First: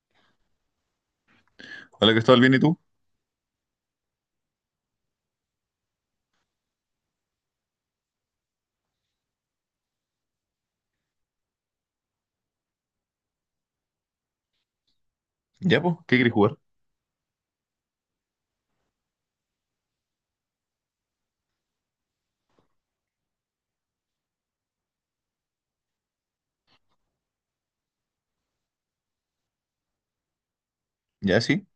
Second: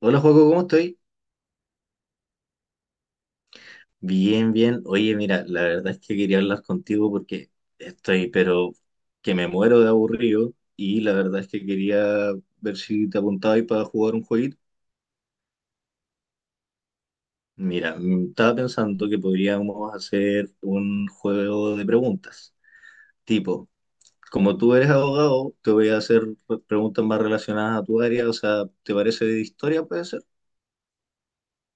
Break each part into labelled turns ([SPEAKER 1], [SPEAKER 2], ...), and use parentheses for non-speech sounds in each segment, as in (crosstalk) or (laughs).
[SPEAKER 1] Hola, Juaco, ¿cómo estoy?
[SPEAKER 2] Hola Cristóbal, ¿bien y tú?
[SPEAKER 1] Bien, bien. Oye, mira, la verdad es que quería hablar contigo porque estoy, pero que me muero de aburrido y la verdad es que quería ver si te apuntabas para jugar un jueguito.
[SPEAKER 2] Ya, pues, ¿qué quieres jugar?
[SPEAKER 1] Mira, estaba pensando que podríamos hacer un juego de preguntas. Tipo, como tú eres abogado, te voy a hacer preguntas más relacionadas a tu área. O sea, ¿te parece de historia, pues?
[SPEAKER 2] Ya, sí.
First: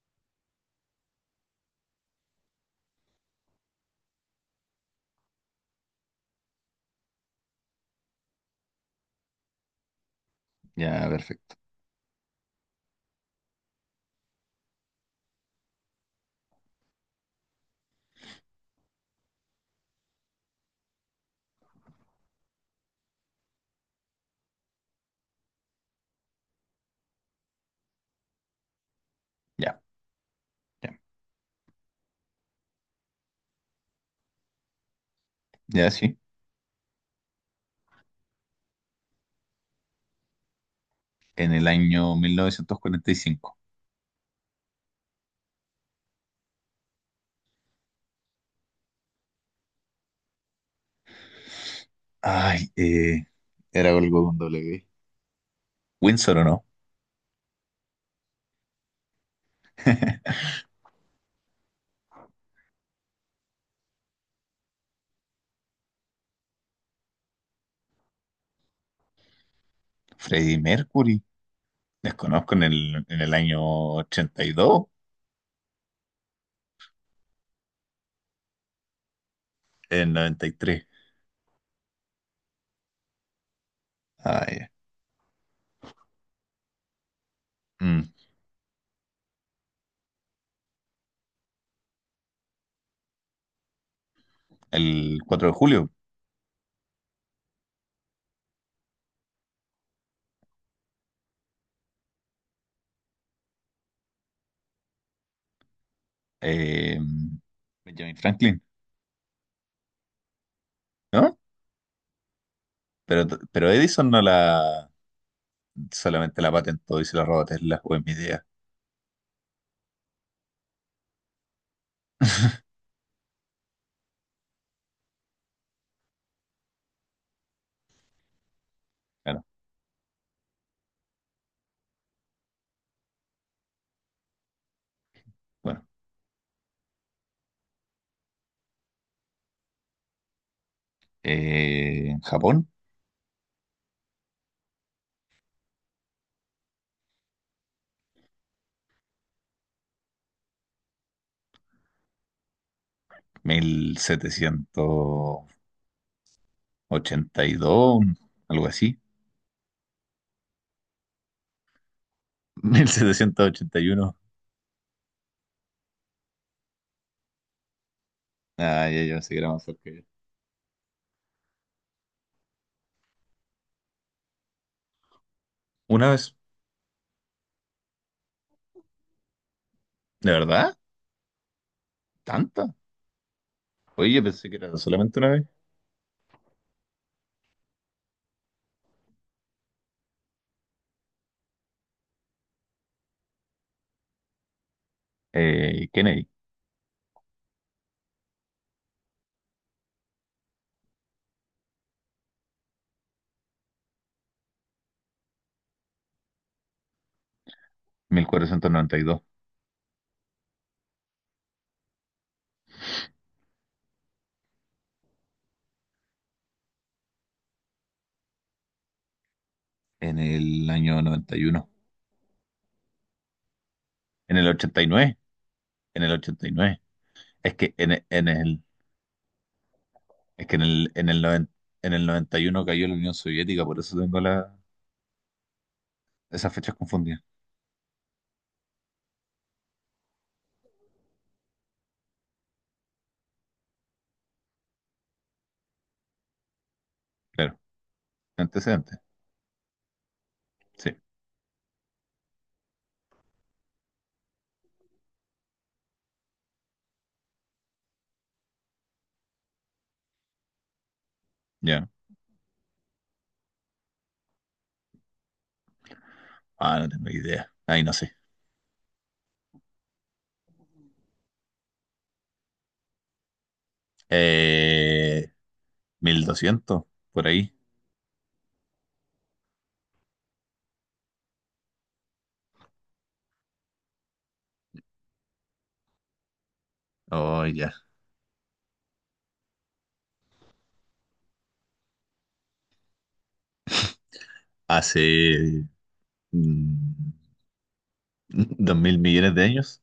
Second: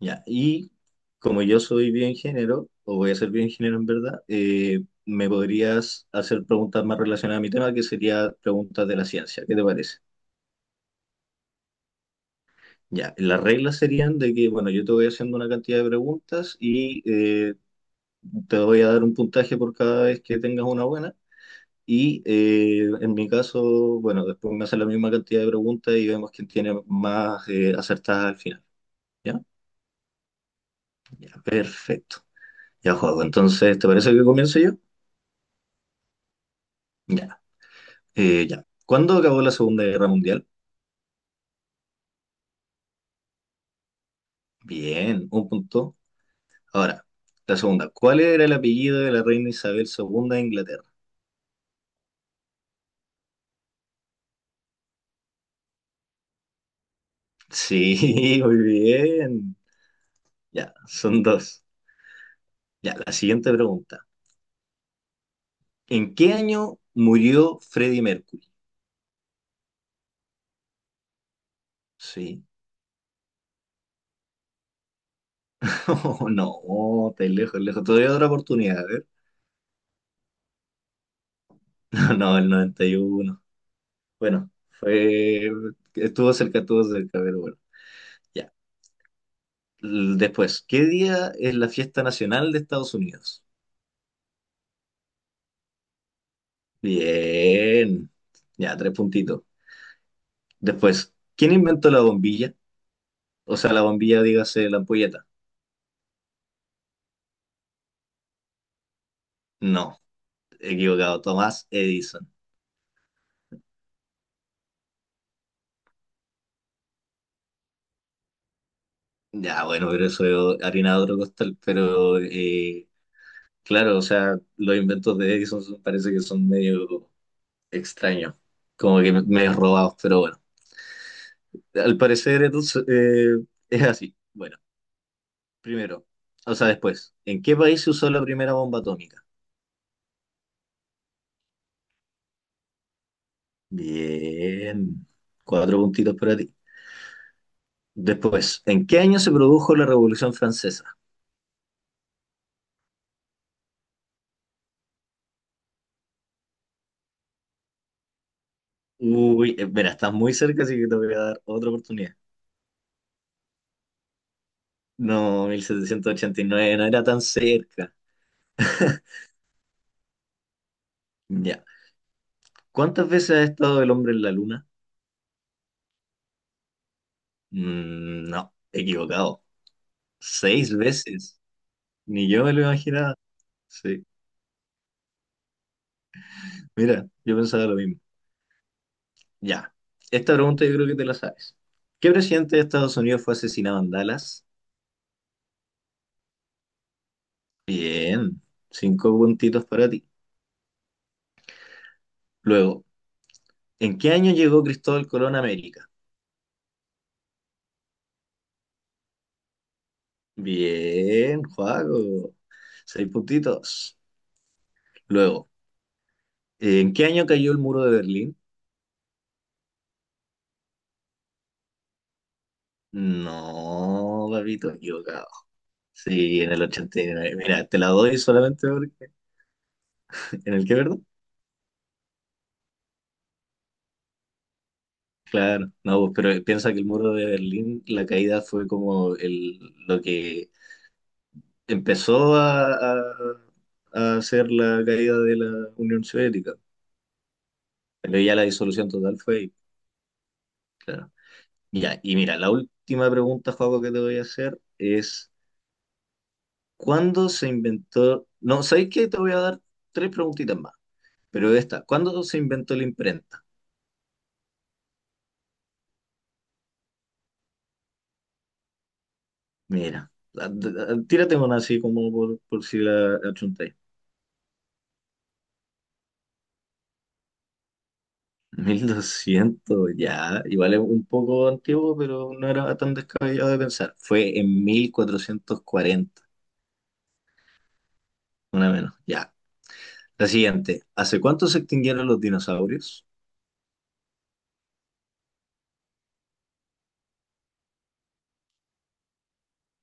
[SPEAKER 1] Ya, y como yo soy bioingeniero, o voy a ser bioingeniero en verdad, me podrías hacer preguntas más relacionadas a mi tema, que sería preguntas de la ciencia. ¿Qué te parece?
[SPEAKER 2] Ya, perfecto.
[SPEAKER 1] Ya, las reglas serían de que, bueno, yo te voy haciendo una cantidad de preguntas y te voy a dar un puntaje por cada vez que tengas una buena. Y en mi caso, bueno, después me hacen la misma cantidad de preguntas y vemos quién tiene más acertadas al final. ¿Ya?
[SPEAKER 2] Ya, ya,
[SPEAKER 1] Ya, perfecto. Ya, juego. Entonces, ¿te parece que comience yo?
[SPEAKER 2] ya, sí.
[SPEAKER 1] Ya. Ya. ¿Cuándo acabó la Segunda Guerra Mundial?
[SPEAKER 2] En el año 1945.
[SPEAKER 1] Bien, un punto. Ahora, la segunda. ¿Cuál era el apellido de la reina Isabel II de Inglaterra?
[SPEAKER 2] Ay, era algo con doble G. ¿Windsor o no?
[SPEAKER 1] Sí, (laughs) muy bien.
[SPEAKER 2] (laughs)
[SPEAKER 1] Ya, son dos. Ya, la siguiente pregunta. ¿En qué año murió Freddie Mercury?
[SPEAKER 2] Freddie Mercury.
[SPEAKER 1] Sí.
[SPEAKER 2] Desconozco en el año 82,
[SPEAKER 1] (laughs) Oh, no, estáis lejos, lejos. Todavía otra oportunidad, a ver.
[SPEAKER 2] en 93.
[SPEAKER 1] (laughs) No, no, el 91. Bueno,
[SPEAKER 2] Ay,
[SPEAKER 1] fue... estuvo cerca, pero bueno.
[SPEAKER 2] mm,
[SPEAKER 1] Ya. Después, ¿qué día es la fiesta nacional de Estados Unidos?
[SPEAKER 2] el 4 de julio.
[SPEAKER 1] Bien, ya, tres puntitos. Después, ¿quién inventó la bombilla? O sea, la bombilla, dígase, la ampolleta.
[SPEAKER 2] eh, Benjamin Franklin,
[SPEAKER 1] No, equivocado,
[SPEAKER 2] ¿no?
[SPEAKER 1] Tomás Edison.
[SPEAKER 2] Pero, pero Edison no la solamente la patentó y se la robó a Tesla, o es mi idea.
[SPEAKER 1] Ya, bueno, pero eso es harina de otro costal, pero claro, o sea, los inventos de Edison son- parece que son medio extraños, como que
[SPEAKER 2] Claro.
[SPEAKER 1] medio robados, pero bueno, al parecer entonces es así. Bueno.
[SPEAKER 2] Bueno,
[SPEAKER 1] Primero, o sea, después, ¿en qué país se usó la primera bomba atómica?
[SPEAKER 2] en Japón,
[SPEAKER 1] Bien, cuatro puntitos para ti. Después, ¿en qué año se produjo la Revolución Francesa?
[SPEAKER 2] 1782, algo así.
[SPEAKER 1] Uy, mira, estás muy cerca, así que te voy a dar otra oportunidad.
[SPEAKER 2] (laughs) 1781.
[SPEAKER 1] No, 1789. No era tan cerca.
[SPEAKER 2] Ah, ya, ya
[SPEAKER 1] (laughs)
[SPEAKER 2] pensé que era más cerca que yo.
[SPEAKER 1] Ya. ¿Cuántas veces ha estado el hombre en la luna?
[SPEAKER 2] Una vez,
[SPEAKER 1] Mm, no, equivocado.
[SPEAKER 2] ¿de
[SPEAKER 1] Seis
[SPEAKER 2] verdad?
[SPEAKER 1] veces. Ni yo me lo
[SPEAKER 2] ¿Tanta?
[SPEAKER 1] imaginaba. Sí,
[SPEAKER 2] Oye, yo pensé que era solamente una vez.
[SPEAKER 1] mira, yo pensaba lo mismo. Ya, esta pregunta yo creo que te la sabes. ¿Qué presidente de Estados Unidos fue asesinado en Dallas?
[SPEAKER 2] Kennedy,
[SPEAKER 1] Bien, cinco puntitos para ti. Luego, ¿en qué año llegó Cristóbal Colón a América?
[SPEAKER 2] 1492.
[SPEAKER 1] Bien, Juaco, seis puntitos. Luego, ¿en qué año cayó el muro de Berlín?
[SPEAKER 2] En el año noventa y uno.
[SPEAKER 1] No,
[SPEAKER 2] En el
[SPEAKER 1] papito,
[SPEAKER 2] 89.
[SPEAKER 1] equivocado.
[SPEAKER 2] En el
[SPEAKER 1] Sí,
[SPEAKER 2] ochenta
[SPEAKER 1] en
[SPEAKER 2] y
[SPEAKER 1] el
[SPEAKER 2] nueve.
[SPEAKER 1] 89.
[SPEAKER 2] Es
[SPEAKER 1] Mira,
[SPEAKER 2] que
[SPEAKER 1] te la
[SPEAKER 2] en, e-
[SPEAKER 1] doy
[SPEAKER 2] en el,
[SPEAKER 1] solamente porque...
[SPEAKER 2] es
[SPEAKER 1] ¿En
[SPEAKER 2] que en
[SPEAKER 1] el qué,
[SPEAKER 2] el,
[SPEAKER 1] verdad?
[SPEAKER 2] en el 91 cayó la Unión Soviética, por eso tengo la,
[SPEAKER 1] Claro, no, pues, pero
[SPEAKER 2] esas
[SPEAKER 1] piensa
[SPEAKER 2] fechas
[SPEAKER 1] que el muro
[SPEAKER 2] confundidas.
[SPEAKER 1] de Berlín, la caída fue como el, lo que empezó a hacer la caída de la Unión Soviética,
[SPEAKER 2] Claro,
[SPEAKER 1] pero ya la disolución
[SPEAKER 2] antecedentes,
[SPEAKER 1] total fue ahí,
[SPEAKER 2] sí,
[SPEAKER 1] claro. Ya, y mira, la última pregunta, Joaco, que te voy a hacer es, ¿cuándo se inventó? No, sabéis qué? Te voy a dar tres preguntitas más, pero esta,
[SPEAKER 2] ya.
[SPEAKER 1] ¿cuándo se inventó la imprenta?
[SPEAKER 2] Ah, no tengo idea. Ahí no sé.
[SPEAKER 1] Mira, tírate una así como por si la achuntáis.
[SPEAKER 2] Eh, 1200 por ahí.
[SPEAKER 1] 1200 ya, igual es un poco antiguo, pero no era tan descabellado de pensar. Fue en 1440.
[SPEAKER 2] Oh, ya.
[SPEAKER 1] Una menos. Ya. La siguiente. ¿Hace cuánto se extinguieron los dinosaurios?
[SPEAKER 2] Hace mm, (laughs) 2000 millones de años.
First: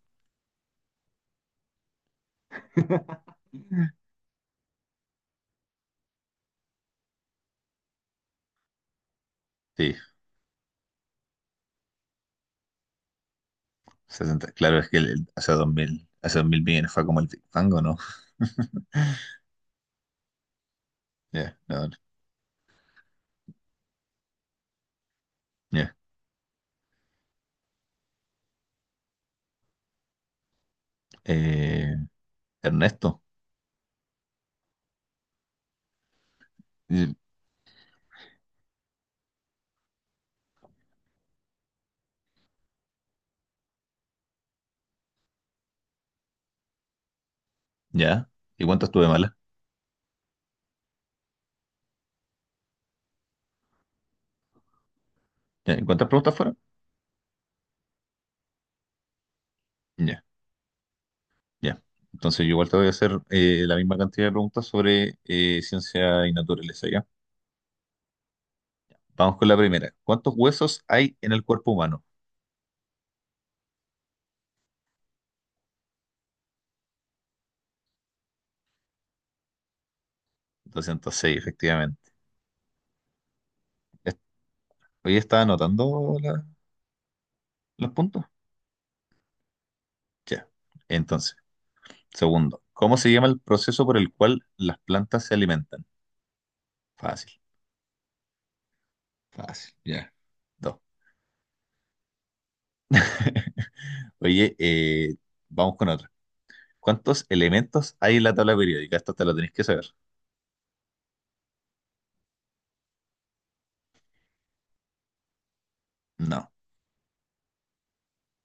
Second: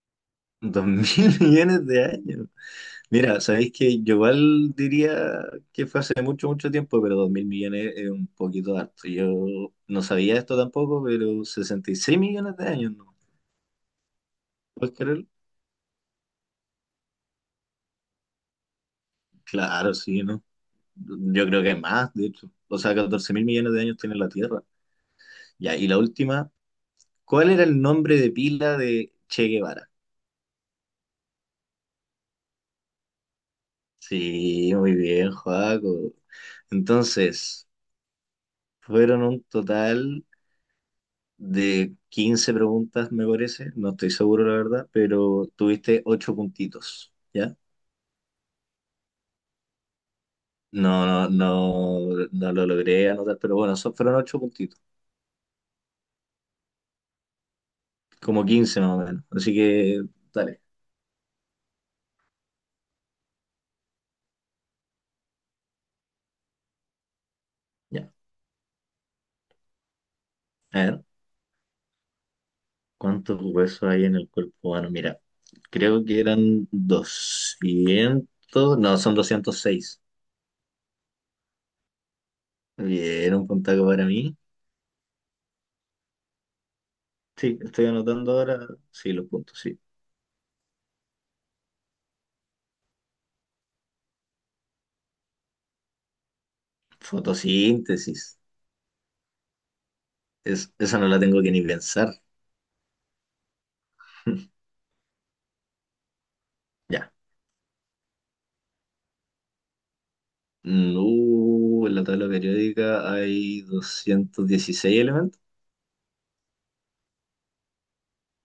[SPEAKER 1] Dos mil (laughs) millones de años. Mira, sabéis que yo igual diría que fue hace mucho, mucho tiempo, pero dos mil millones es un poquito harto. Yo
[SPEAKER 2] Sí,
[SPEAKER 1] no sabía esto tampoco, pero 66 millones de años, ¿no?
[SPEAKER 2] 60. Claro, es
[SPEAKER 1] ¿Puedes
[SPEAKER 2] que
[SPEAKER 1] creerlo?
[SPEAKER 2] hace dos mil millones fue como el Big Bang, ¿o no? (laughs)
[SPEAKER 1] Claro, sí, ¿no? Yo
[SPEAKER 2] Ya,
[SPEAKER 1] creo que
[SPEAKER 2] no, no.
[SPEAKER 1] más, de hecho. O sea, 14 mil millones de años tiene la Tierra. Ya, y
[SPEAKER 2] Ya.
[SPEAKER 1] la última. ¿Cuál era el nombre de pila de Che Guevara?
[SPEAKER 2] Eh, Ernesto.
[SPEAKER 1] Sí, muy bien, Joaco.
[SPEAKER 2] Y-
[SPEAKER 1] Entonces, fueron un total de 15 preguntas, me parece. No estoy seguro, la verdad, pero tuviste 8 puntitos, ¿ya?
[SPEAKER 2] Ya. ¿Y cuántas tuve malas?
[SPEAKER 1] No, no, no, no lo logré anotar, pero bueno, son, fueron 8 puntitos,
[SPEAKER 2] Ya, ¿Cuántas preguntas fueron?
[SPEAKER 1] como 15 más o menos. Así que,
[SPEAKER 2] Ya,
[SPEAKER 1] dale,
[SPEAKER 2] ya. Entonces yo igual te voy a hacer la misma cantidad de preguntas sobre ciencia y naturaleza, ¿ya?
[SPEAKER 1] ya.
[SPEAKER 2] Vamos con la primera. ¿Cuántos
[SPEAKER 1] A
[SPEAKER 2] huesos
[SPEAKER 1] ver,
[SPEAKER 2] hay en el cuerpo humano?
[SPEAKER 1] ¿cuántos huesos hay en el cuerpo humano? Mira, creo que eran 200, no, son 206.
[SPEAKER 2] 206, efectivamente.
[SPEAKER 1] Bien, un puntaco para
[SPEAKER 2] Est-
[SPEAKER 1] mí.
[SPEAKER 2] Hoy estaba anotando
[SPEAKER 1] Sí, estoy
[SPEAKER 2] los puntos.
[SPEAKER 1] anotando ahora. Sí, los puntos, sí.
[SPEAKER 2] Ya. Entonces, segundo, ¿cómo se llama el proceso por el cual las plantas se alimentan? Fácil,
[SPEAKER 1] Fotosíntesis.
[SPEAKER 2] fácil, ya.
[SPEAKER 1] Es,
[SPEAKER 2] Dos.
[SPEAKER 1] esa no la tengo que ni pensar.
[SPEAKER 2] (laughs) Oye,
[SPEAKER 1] (laughs)
[SPEAKER 2] vamos con otra.
[SPEAKER 1] Ya.
[SPEAKER 2] ¿Cuántos elementos hay en la tabla periódica? Esto te lo tenés que saber.
[SPEAKER 1] Mm, en la tabla periódica hay 216 elementos.
[SPEAKER 2] No.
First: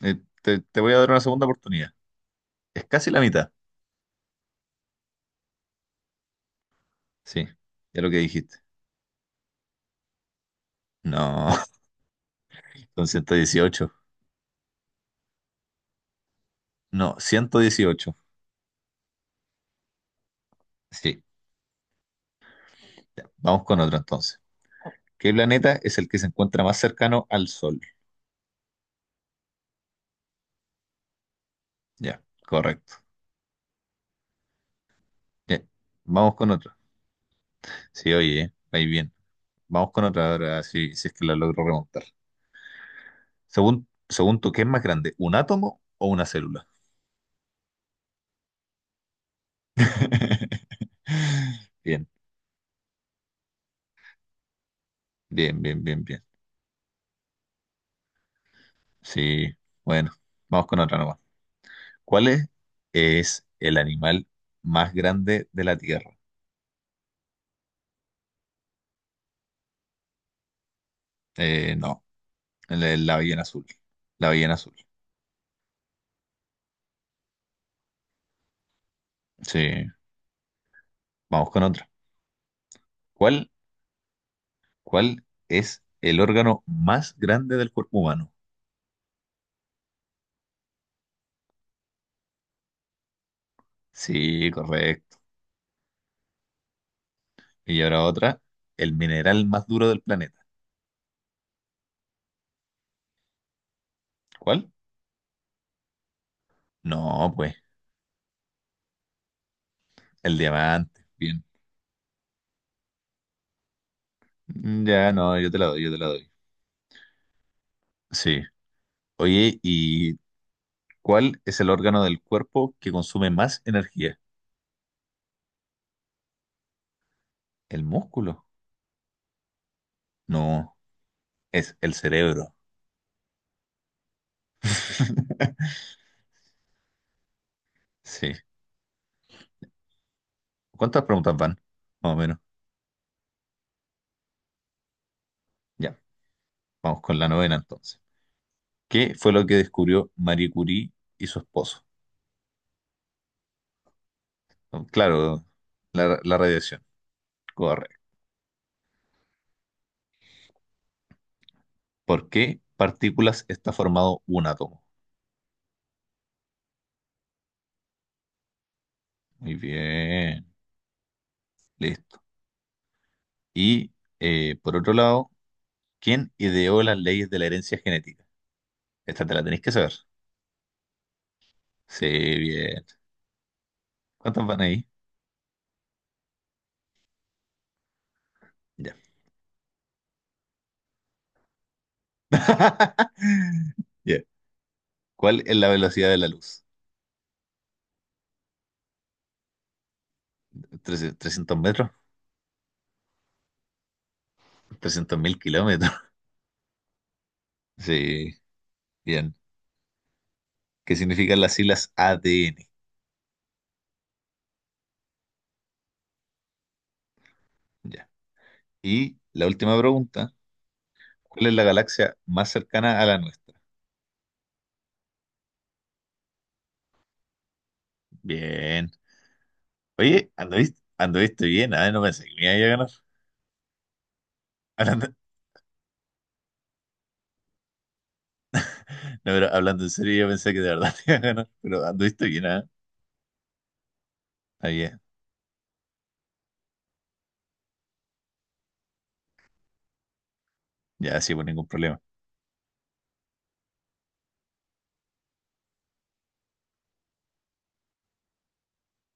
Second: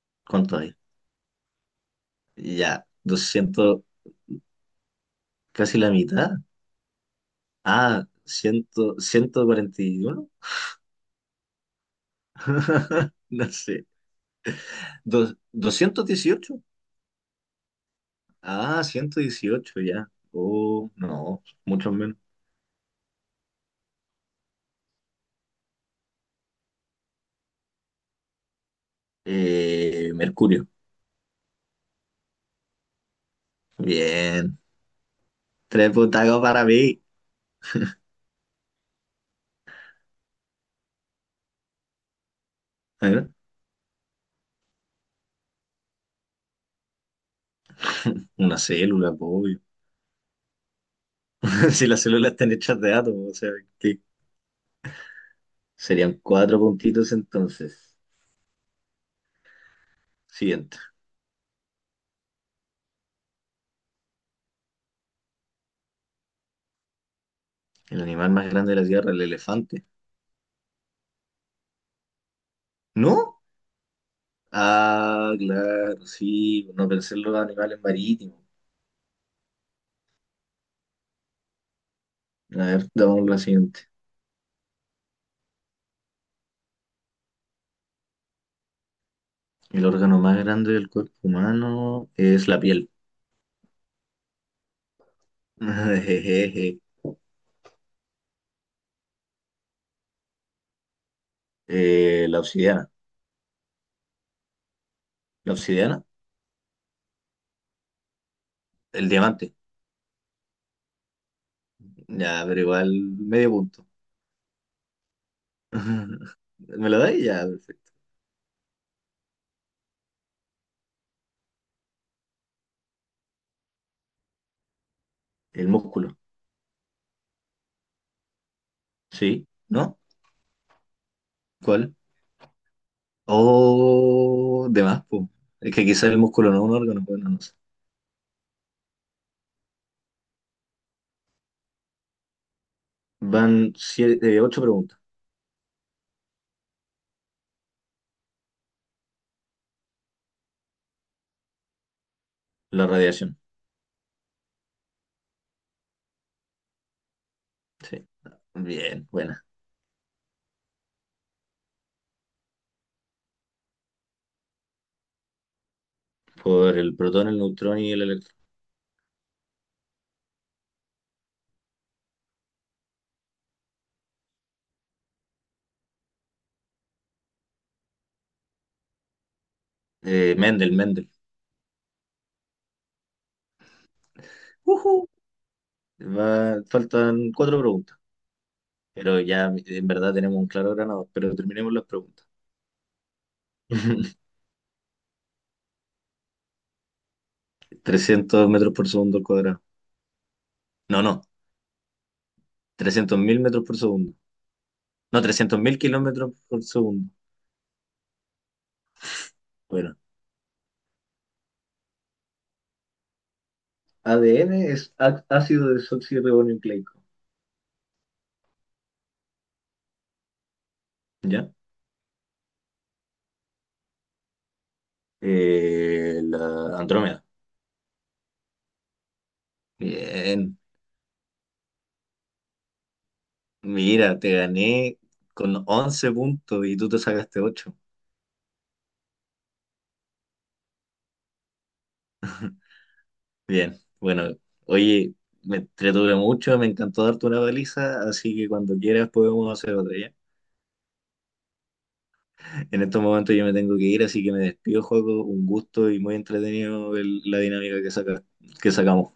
[SPEAKER 1] ¿Cuántos
[SPEAKER 2] Te,
[SPEAKER 1] hay?
[SPEAKER 2] te voy a dar una segunda oportunidad. Es
[SPEAKER 1] Ya,
[SPEAKER 2] casi la mitad.
[SPEAKER 1] 200. Casi la mitad.
[SPEAKER 2] Sí, ya
[SPEAKER 1] Ah,
[SPEAKER 2] lo que dijiste.
[SPEAKER 1] 100, ciento cuarenta y uno.
[SPEAKER 2] No, (laughs) son
[SPEAKER 1] (laughs)
[SPEAKER 2] ciento
[SPEAKER 1] No sé.
[SPEAKER 2] dieciocho.
[SPEAKER 1] 218.
[SPEAKER 2] No, 118.
[SPEAKER 1] Ah, 118. Ya. Oh,
[SPEAKER 2] Sí,
[SPEAKER 1] no, mucho menos.
[SPEAKER 2] ya, vamos con otro entonces. ¿Qué planeta es el que se encuentra más cercano al Sol?
[SPEAKER 1] Mercurio.
[SPEAKER 2] Ya, correcto.
[SPEAKER 1] Bien.
[SPEAKER 2] Ya,
[SPEAKER 1] Tres
[SPEAKER 2] vamos
[SPEAKER 1] butacos
[SPEAKER 2] con
[SPEAKER 1] para
[SPEAKER 2] otro.
[SPEAKER 1] mí.
[SPEAKER 2] Sí, oye, ahí bien. Vamos con otra ahora, si es que la logro remontar.
[SPEAKER 1] ¿Eh?
[SPEAKER 2] Según tú, ¿qué es más grande? ¿Un átomo o una célula?
[SPEAKER 1] (laughs) Una célula, po, obvio.
[SPEAKER 2] (laughs)
[SPEAKER 1] (laughs) Si las
[SPEAKER 2] Bien,
[SPEAKER 1] células están hechas de átomos, o sea, ¿qué?
[SPEAKER 2] bien, bien, bien,
[SPEAKER 1] Serían
[SPEAKER 2] bien.
[SPEAKER 1] cuatro puntitos entonces.
[SPEAKER 2] Sí, bueno, vamos
[SPEAKER 1] Siguiente.
[SPEAKER 2] con otra nomás. ¿Cuál es el animal más grande de la Tierra?
[SPEAKER 1] El animal más grande de la Tierra, el elefante.
[SPEAKER 2] No, la
[SPEAKER 1] ¿No?
[SPEAKER 2] ballena azul. La ballena azul.
[SPEAKER 1] Ah, claro, sí. No pensé en los animales marítimos.
[SPEAKER 2] Sí, vamos con otra.
[SPEAKER 1] A ver, damos la
[SPEAKER 2] ¿Cuál,
[SPEAKER 1] siguiente.
[SPEAKER 2] ¿Cuál es el órgano más grande del cuerpo humano?
[SPEAKER 1] El órgano más grande del cuerpo humano es la piel.
[SPEAKER 2] Sí, correcto.
[SPEAKER 1] (laughs) Jejeje.
[SPEAKER 2] Y ahora otra, el mineral más duro del planeta.
[SPEAKER 1] La obsidiana.
[SPEAKER 2] ¿Cuál?
[SPEAKER 1] ¿La obsidiana?
[SPEAKER 2] No, pues,
[SPEAKER 1] El diamante.
[SPEAKER 2] el diamante. Bien.
[SPEAKER 1] Ya, pero igual medio punto.
[SPEAKER 2] Ya, no, yo te la doy, yo te la doy.
[SPEAKER 1] (laughs) ¿Me lo dais? Ya, perfecto.
[SPEAKER 2] Sí. Oye, ¿y cuál es el órgano del cuerpo que consume más energía?
[SPEAKER 1] El músculo.
[SPEAKER 2] ¿El músculo?
[SPEAKER 1] Sí, ¿no?
[SPEAKER 2] No, es el
[SPEAKER 1] ¿Cuál?
[SPEAKER 2] cerebro.
[SPEAKER 1] Oh, de más, po. Es
[SPEAKER 2] (laughs)
[SPEAKER 1] que quizás el músculo no es un órgano, bueno, no no sé.
[SPEAKER 2] Sí. ¿Cuántas preguntas van? Más o menos.
[SPEAKER 1] Van siete, ocho preguntas.
[SPEAKER 2] Ya, vamos con la novena entonces. ¿Qué fue lo que descubrió Marie Curie y su esposo?
[SPEAKER 1] La radiación.
[SPEAKER 2] Claro, la radiación. Correcto.
[SPEAKER 1] Sí. Bien, buena.
[SPEAKER 2] ¿Por qué partículas está formado un átomo?
[SPEAKER 1] Por el protón, el neutrón y el electrón.
[SPEAKER 2] Muy bien, listo. Y por otro lado, ¿quién ideó las leyes de la herencia genética? Esta te la tenéis que saber.
[SPEAKER 1] Mendel, Mendel.
[SPEAKER 2] Sí, bien. ¿Cuántas van ahí?
[SPEAKER 1] Ujú. Faltan cuatro preguntas.
[SPEAKER 2] Ya.
[SPEAKER 1] Pero ya en verdad tenemos un claro ganador. Pero terminemos las preguntas.
[SPEAKER 2] (laughs) Ya.
[SPEAKER 1] (laughs)
[SPEAKER 2] ¿Cuál es la velocidad de la luz?
[SPEAKER 1] 300 metros por segundo al cuadrado. No, no.
[SPEAKER 2] ¿300 metros?
[SPEAKER 1] 300.000 metros por segundo.
[SPEAKER 2] trescientos
[SPEAKER 1] No,
[SPEAKER 2] mil
[SPEAKER 1] 300.000
[SPEAKER 2] kilómetros? (laughs)
[SPEAKER 1] kilómetros por segundo.
[SPEAKER 2] Sí, bien.
[SPEAKER 1] Bueno,
[SPEAKER 2] ¿Qué significan las siglas ADN?
[SPEAKER 1] ADN es ácido desoxirribonucleico.
[SPEAKER 2] Ya. Y la última pregunta, ¿cuál
[SPEAKER 1] ¿Ya?
[SPEAKER 2] es la galaxia más cercana a la nuestra?
[SPEAKER 1] La Andrómeda.
[SPEAKER 2] Bien. Oye,
[SPEAKER 1] Bien.
[SPEAKER 2] anduviste, anduviste bien, ah, no pensé que me iba a ganar.
[SPEAKER 1] Mira, te
[SPEAKER 2] (laughs)
[SPEAKER 1] gané
[SPEAKER 2] Hablando,
[SPEAKER 1] con 11 puntos y tú te sacaste 8.
[SPEAKER 2] no, pero hablando en serio, yo pensé que de verdad (laughs) te iba a ganar, pero anduviste bien, ah,
[SPEAKER 1] Bien. Bueno,
[SPEAKER 2] está bien.
[SPEAKER 1] oye, me entretuve mucho, me encantó darte una baliza, así que cuando quieras podemos hacer otra, ¿ya?
[SPEAKER 2] Ya, sí, por ningún problema.
[SPEAKER 1] En estos momentos yo me tengo que ir, así que me despido, juego. Un gusto y muy entretenido el- la dinámica que saca, que sacamos.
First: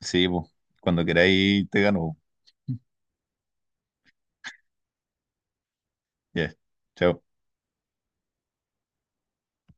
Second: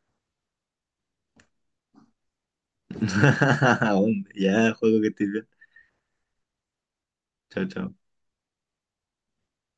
[SPEAKER 2] Sí, pues, cuando queráis te gano,
[SPEAKER 1] (laughs) Aún, ya, juego que estés bien.
[SPEAKER 2] pues. Ya. Chao.
[SPEAKER 1] Chao, chao.